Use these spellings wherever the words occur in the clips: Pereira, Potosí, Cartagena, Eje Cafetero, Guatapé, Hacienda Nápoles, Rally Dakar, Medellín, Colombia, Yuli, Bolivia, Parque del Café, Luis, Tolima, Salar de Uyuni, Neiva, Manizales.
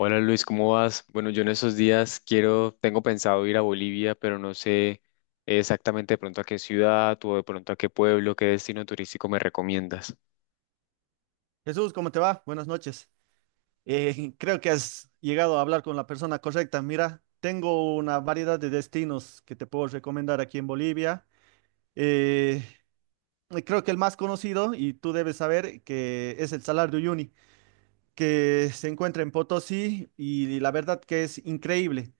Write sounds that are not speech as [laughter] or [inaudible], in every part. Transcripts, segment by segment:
Hola Luis, ¿cómo vas? Bueno, yo en esos días quiero, tengo pensado ir a Bolivia, pero no sé exactamente de pronto a qué ciudad o de pronto a qué pueblo, qué destino turístico me recomiendas. Jesús, ¿cómo te va? Buenas noches. [laughs] Creo que has llegado a hablar con la persona correcta. Mira, tengo una variedad de destinos que te puedo recomendar aquí en Bolivia. Eh, creo que el más conocido, y tú debes saber, que es el Salar de Uyuni que se encuentra en Potosí y la verdad que es increíble.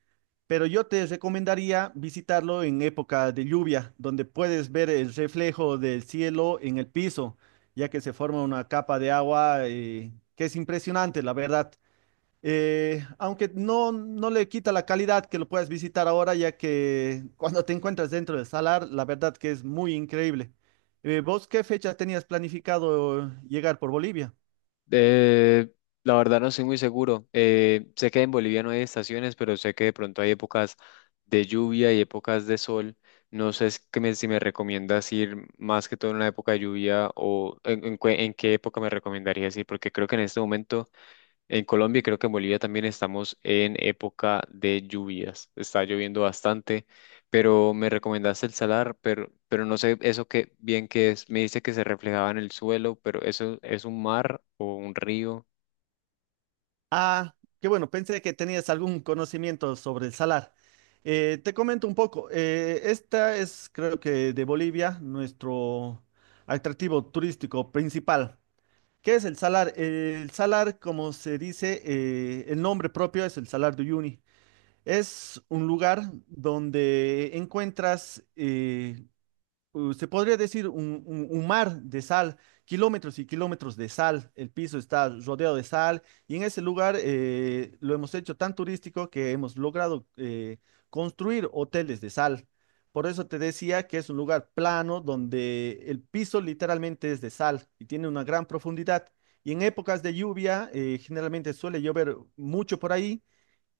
Pero yo te recomendaría visitarlo en época de lluvia, donde puedes ver el reflejo del cielo en el piso, ya que se forma una capa de agua, que es impresionante, la verdad. Aunque no le quita la calidad que lo puedas visitar ahora, ya que cuando te encuentras dentro del salar, la verdad que es muy increíble. ¿Vos qué fecha tenías planificado llegar por Bolivia? Eh, la verdad no soy muy seguro. Sé que en Bolivia no hay estaciones, pero sé que de pronto hay épocas de lluvia y épocas de sol. No sé es que si me recomiendas ir más que todo en la época de lluvia o en qué época me recomendarías ir, porque creo que en este momento en Colombia y creo que en Bolivia también estamos en época de lluvias. Está lloviendo bastante, pero me recomendaste el salar, pero no sé eso qué bien que es. Me dice que se reflejaba en el suelo, pero eso es un mar o un río. Ah, qué bueno, pensé que tenías algún conocimiento sobre el salar. Te comento un poco, esta es creo que de Bolivia nuestro atractivo turístico principal. ¿Qué es el salar? El salar, como se dice, el nombre propio es el Salar de Uyuni. Es un lugar donde encuentras, se podría decir un mar de sal, kilómetros y kilómetros de sal. El piso está rodeado de sal y en ese lugar, lo hemos hecho tan turístico que hemos logrado, construir hoteles de sal. Por eso te decía que es un lugar plano donde el piso literalmente es de sal y tiene una gran profundidad. Y en épocas de lluvia, generalmente suele llover mucho por ahí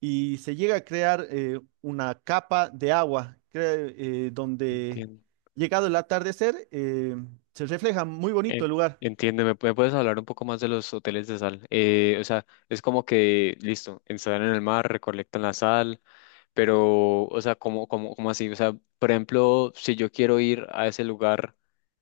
y se llega a crear una capa de agua donde, Entiendo. llegado el atardecer, se refleja muy bonito En- el lugar. Entiendo, ¿me puedes hablar un poco más de los hoteles de sal? O sea, es como que, listo, instalan en el mar, recolectan la sal, pero, o sea, ¿cómo así? O sea, por ejemplo, si yo quiero ir a ese lugar,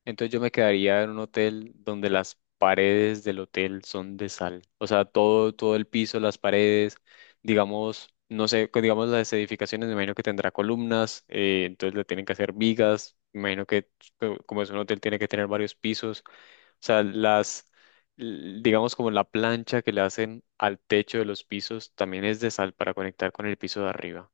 entonces yo me quedaría en un hotel donde las paredes del hotel son de sal. O sea, todo el piso, las paredes, digamos, no sé, que digamos las edificaciones, me imagino que tendrá columnas, entonces le tienen que hacer vigas, me imagino que como es un hotel tiene que tener varios pisos. O sea, las, digamos como la plancha que le hacen al techo de los pisos también es de sal para conectar con el piso de arriba.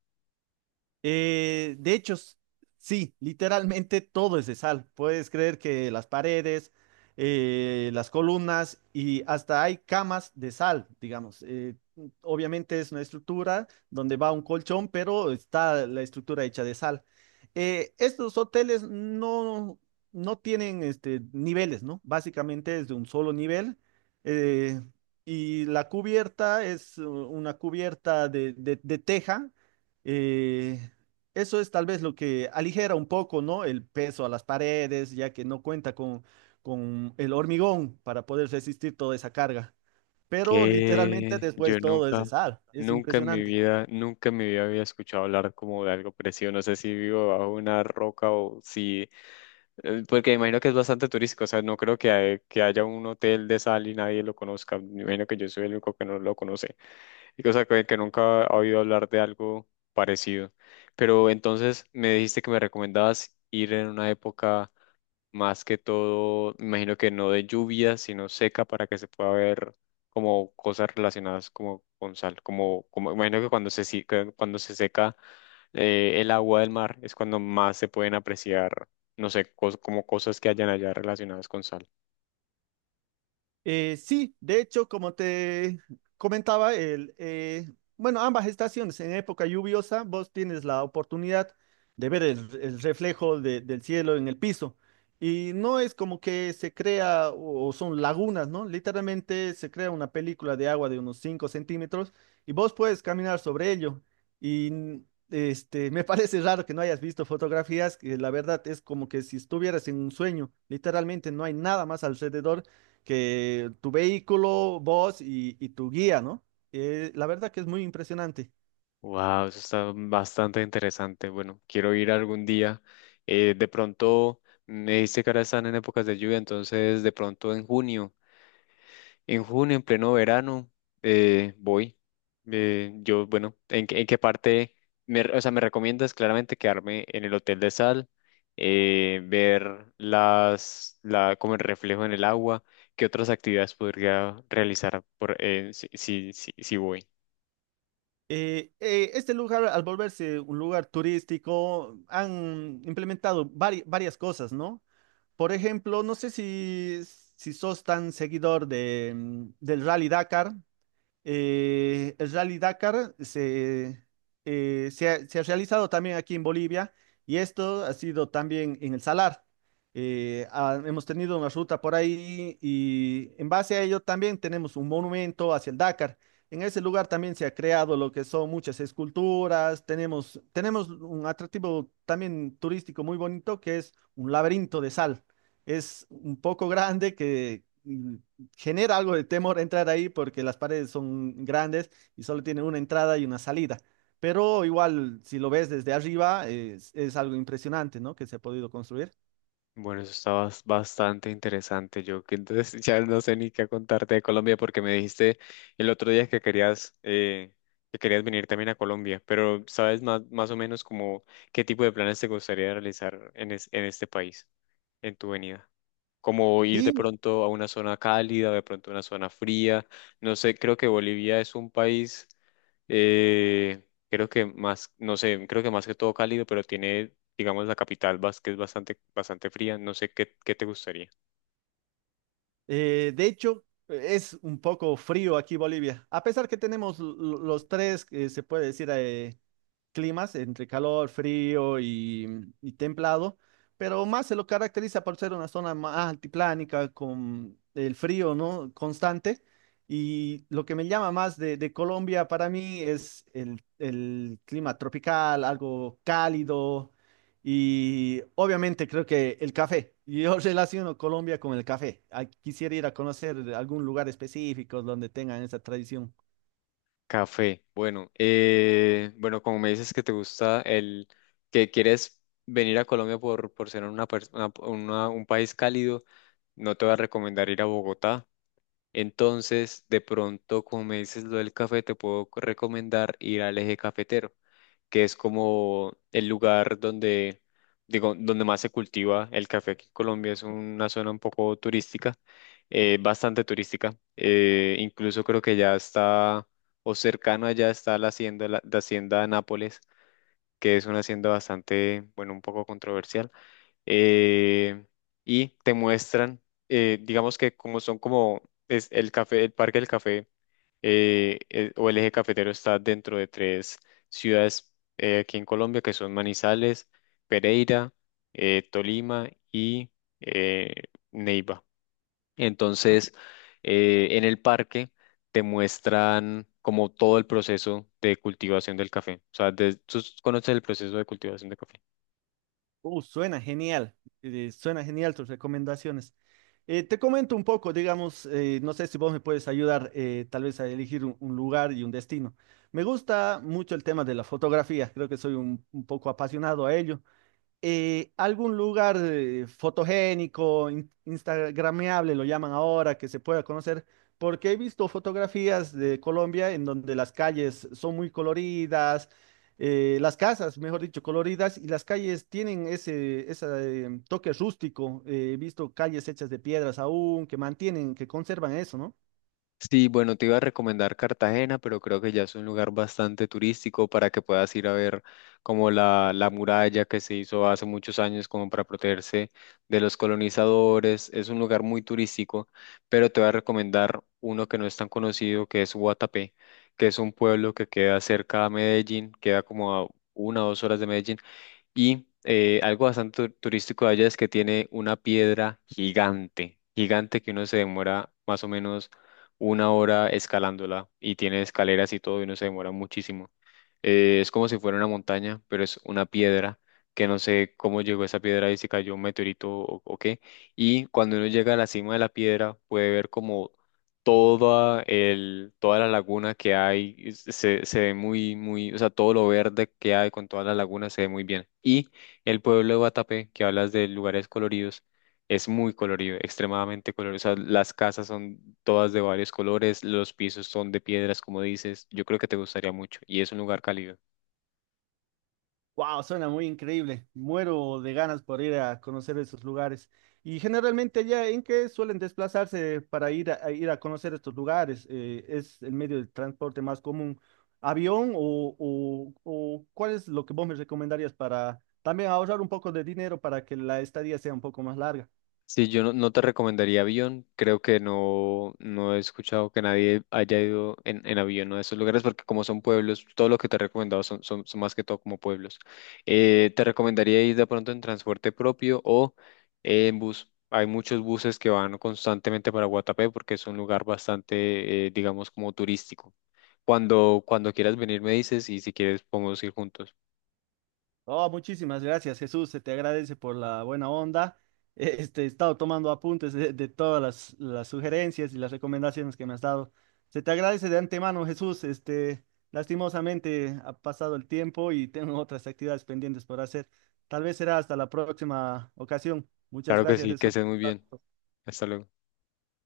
De hecho, sí, literalmente todo es de sal. Puedes creer que las paredes, las columnas y hasta hay camas de sal, digamos. Obviamente es una estructura donde va un colchón, pero está la estructura hecha de sal. Estos hoteles no tienen este, niveles, ¿no? Básicamente es de un solo nivel. eh, y la cubierta es una cubierta de teja. Eh, eso es tal vez lo que aligera un poco, ¿no? El peso a las paredes, ya que no cuenta con el hormigón para poder resistir toda esa carga. Pero literalmente Que yo después todo es nunca, de sal. Es nunca en mi impresionante. vida, nunca en mi vida había escuchado hablar como de algo parecido. No sé si vivo bajo una roca o si, porque me imagino que es bastante turístico. O sea, no creo que, que haya un hotel de sal y nadie lo conozca. Me imagino que yo soy el único que no lo conoce. Y, o sea, que nunca ha oído hablar de algo parecido. Pero entonces me dijiste que me recomendabas ir en una época más que todo, me imagino que no de lluvia, sino seca para que se pueda ver como cosas relacionadas como con sal, como, como me imagino que cuando se, si- que cuando se seca el agua del mar es cuando más se pueden apreciar, no sé, como cosas que hayan allá relacionadas con sal. Sí, de hecho, como te comentaba, bueno, ambas estaciones, en época lluviosa, vos tienes la oportunidad de ver el reflejo del cielo en el piso. Y no es como que se crea, o o, son lagunas, ¿no? Literalmente se crea una película de agua de unos 5 centímetros y vos puedes caminar sobre ello. Y [laughs] me parece raro que no hayas visto fotografías, que la verdad es como que si estuvieras en un sueño, literalmente no hay nada más alrededor que tu vehículo, vos y tu guía, ¿no? La verdad que es muy impresionante. Wow, eso está bastante interesante. Bueno, quiero ir algún día. De pronto, me dice que ahora están en épocas de lluvia, entonces de pronto en junio, en junio, en pleno verano, voy. Yo, bueno, en qué parte? O sea, me recomiendas claramente quedarme en el Hotel de Sal, ver las, la, como el reflejo en el agua. ¿Qué otras actividades podría realizar por, si voy? Este lugar, al volverse un lugar turístico, han implementado varias cosas, ¿no? Por ejemplo, no sé si sos tan seguidor del Rally Dakar. El Rally Dakar se ha realizado también aquí en Bolivia y esto ha sido también en el Salar. Hemos tenido una ruta por ahí y en base a ello también tenemos un monumento hacia el Dakar. En ese lugar también se ha creado lo que son muchas esculturas, tenemos un atractivo también turístico muy bonito que es un laberinto de sal. Es un poco grande que genera algo de temor entrar ahí porque las paredes son grandes y solo tienen una entrada y una salida. Pero igual, si lo ves desde arriba, es algo impresionante, ¿no? Que se ha podido construir. Bueno, eso está bastante interesante. Yo que entonces [laughs] ya no sé ni qué contarte de Colombia porque me dijiste el otro día que querías venir también a Colombia, pero ¿sabes más, más o menos como qué tipo de planes te gustaría realizar en, en este país, en tu venida? Como ir de Sí, mi- pronto a una zona cálida, de pronto a una zona fría. No sé, creo que Bolivia es un país eh, creo que más, no sé, creo que más que todo cálido, pero tiene digamos, la capital, vas, que es bastante, bastante fría. No sé qué, qué te gustaría. De hecho, es un poco frío aquí Bolivia. A pesar que tenemos los tres, que se puede decir, climas entre calor, frío y templado, pero más se lo caracteriza por ser una zona más altiplánica con el frío, ¿no? Constante. Y lo que me llama más de Colombia para mí es el clima tropical, algo cálido y obviamente creo que el café. Yo [laughs] relaciono Colombia con el café. Ah, quisiera ir a conocer algún lugar específico donde tengan esa tradición. Café. Bueno, bueno, como me dices que te gusta el, que quieres venir a Colombia por ser una, un país cálido, no te voy a recomendar ir a Bogotá. Entonces, de pronto, como me dices lo del café, te puedo recomendar ir al Eje Cafetero, que es como el lugar donde, digo, donde más se cultiva el café aquí en Colombia. Es una zona un poco turística, bastante turística. Incluso creo que ya está, o cercano allá está la hacienda, la hacienda Nápoles, que es una hacienda bastante, bueno, un poco controversial eh, y te muestran, digamos que como son como es el café, el Parque del Café o el eje cafetero está dentro de tres ciudades aquí en Colombia que son Manizales, Pereira, Tolima y eh, Neiva. Entonces, en el parque te muestran como todo el proceso de cultivación del café. O sea, tú conoces el proceso de cultivación del café. Uh, suena genial, suena genial tus recomendaciones. Te comento un poco, digamos, no sé si vos me puedes ayudar tal vez a elegir un lugar y un destino. Me gusta mucho el tema de la fotografía, creo que soy un poco apasionado a ello algún lugar fotogénico, instagrameable, lo llaman ahora, que se pueda conocer, porque he visto fotografías de Colombia en donde las calles son muy coloridas, las casas, mejor dicho, coloridas, y las calles tienen ese toque rústico. He visto calles hechas de piedras aún, que mantienen, que conservan eso, ¿no? Sí, bueno, te iba a recomendar Cartagena, pero creo que ya es un lugar bastante turístico para que puedas ir a ver como la muralla que se hizo hace muchos años como para protegerse de los colonizadores. Es un lugar muy turístico, pero te voy a recomendar uno que no es tan conocido, que es Guatapé, que es un pueblo que queda cerca a Medellín, queda como a una o dos horas de Medellín, y algo bastante turístico de allá es que tiene una piedra gigante, gigante que uno se demora más o menos una hora escalándola y tiene escaleras y todo y uno se demora muchísimo. Es como si fuera una montaña, pero es una piedra que no sé cómo llegó esa piedra y si cayó un meteorito o qué. Y cuando uno llega a la cima de la piedra puede ver como toda el, toda la laguna que hay, se ve muy, muy, o sea, todo lo verde que hay con toda la laguna se ve muy bien. Y el pueblo de Guatapé, que hablas de lugares coloridos, es muy colorido, extremadamente colorido. O sea, las casas son todas de varios colores, los pisos son de piedras, como dices. Yo creo que te gustaría mucho y es un lugar cálido. Wow, suena muy increíble. Muero de ganas por ir a conocer esos lugares. Y generalmente allá en qué suelen desplazarse para ir a ir a conocer estos lugares. ¿Es el medio de transporte más común, avión o cuál es lo que vos me recomendarías para también ahorrar un poco de dinero para que la estadía sea un poco más larga? Sí, yo no, no te recomendaría avión. Creo que no, no he escuchado que nadie haya ido en avión a esos lugares porque como son pueblos, todo lo que te he recomendado son, son más que todo como pueblos. Te recomendaría ir de pronto en transporte propio o en bus. Hay muchos buses que van constantemente para Guatapé porque es un lugar bastante, digamos, como turístico. Cuando, cuando quieras venir me dices y si quieres podemos ir juntos. Oh, muchísimas gracias, Jesús. Se te agradece por la buena onda. [laughs] Este, he estado tomando apuntes de todas las sugerencias y las recomendaciones que me has dado. Se te agradece de antemano, Jesús. Este, lastimosamente ha pasado el tiempo y [laughs] tengo otras actividades pendientes por hacer. Tal vez será hasta la próxima ocasión. Muchas Claro que gracias, sí, que estés Jesús. muy bien. Hasta luego.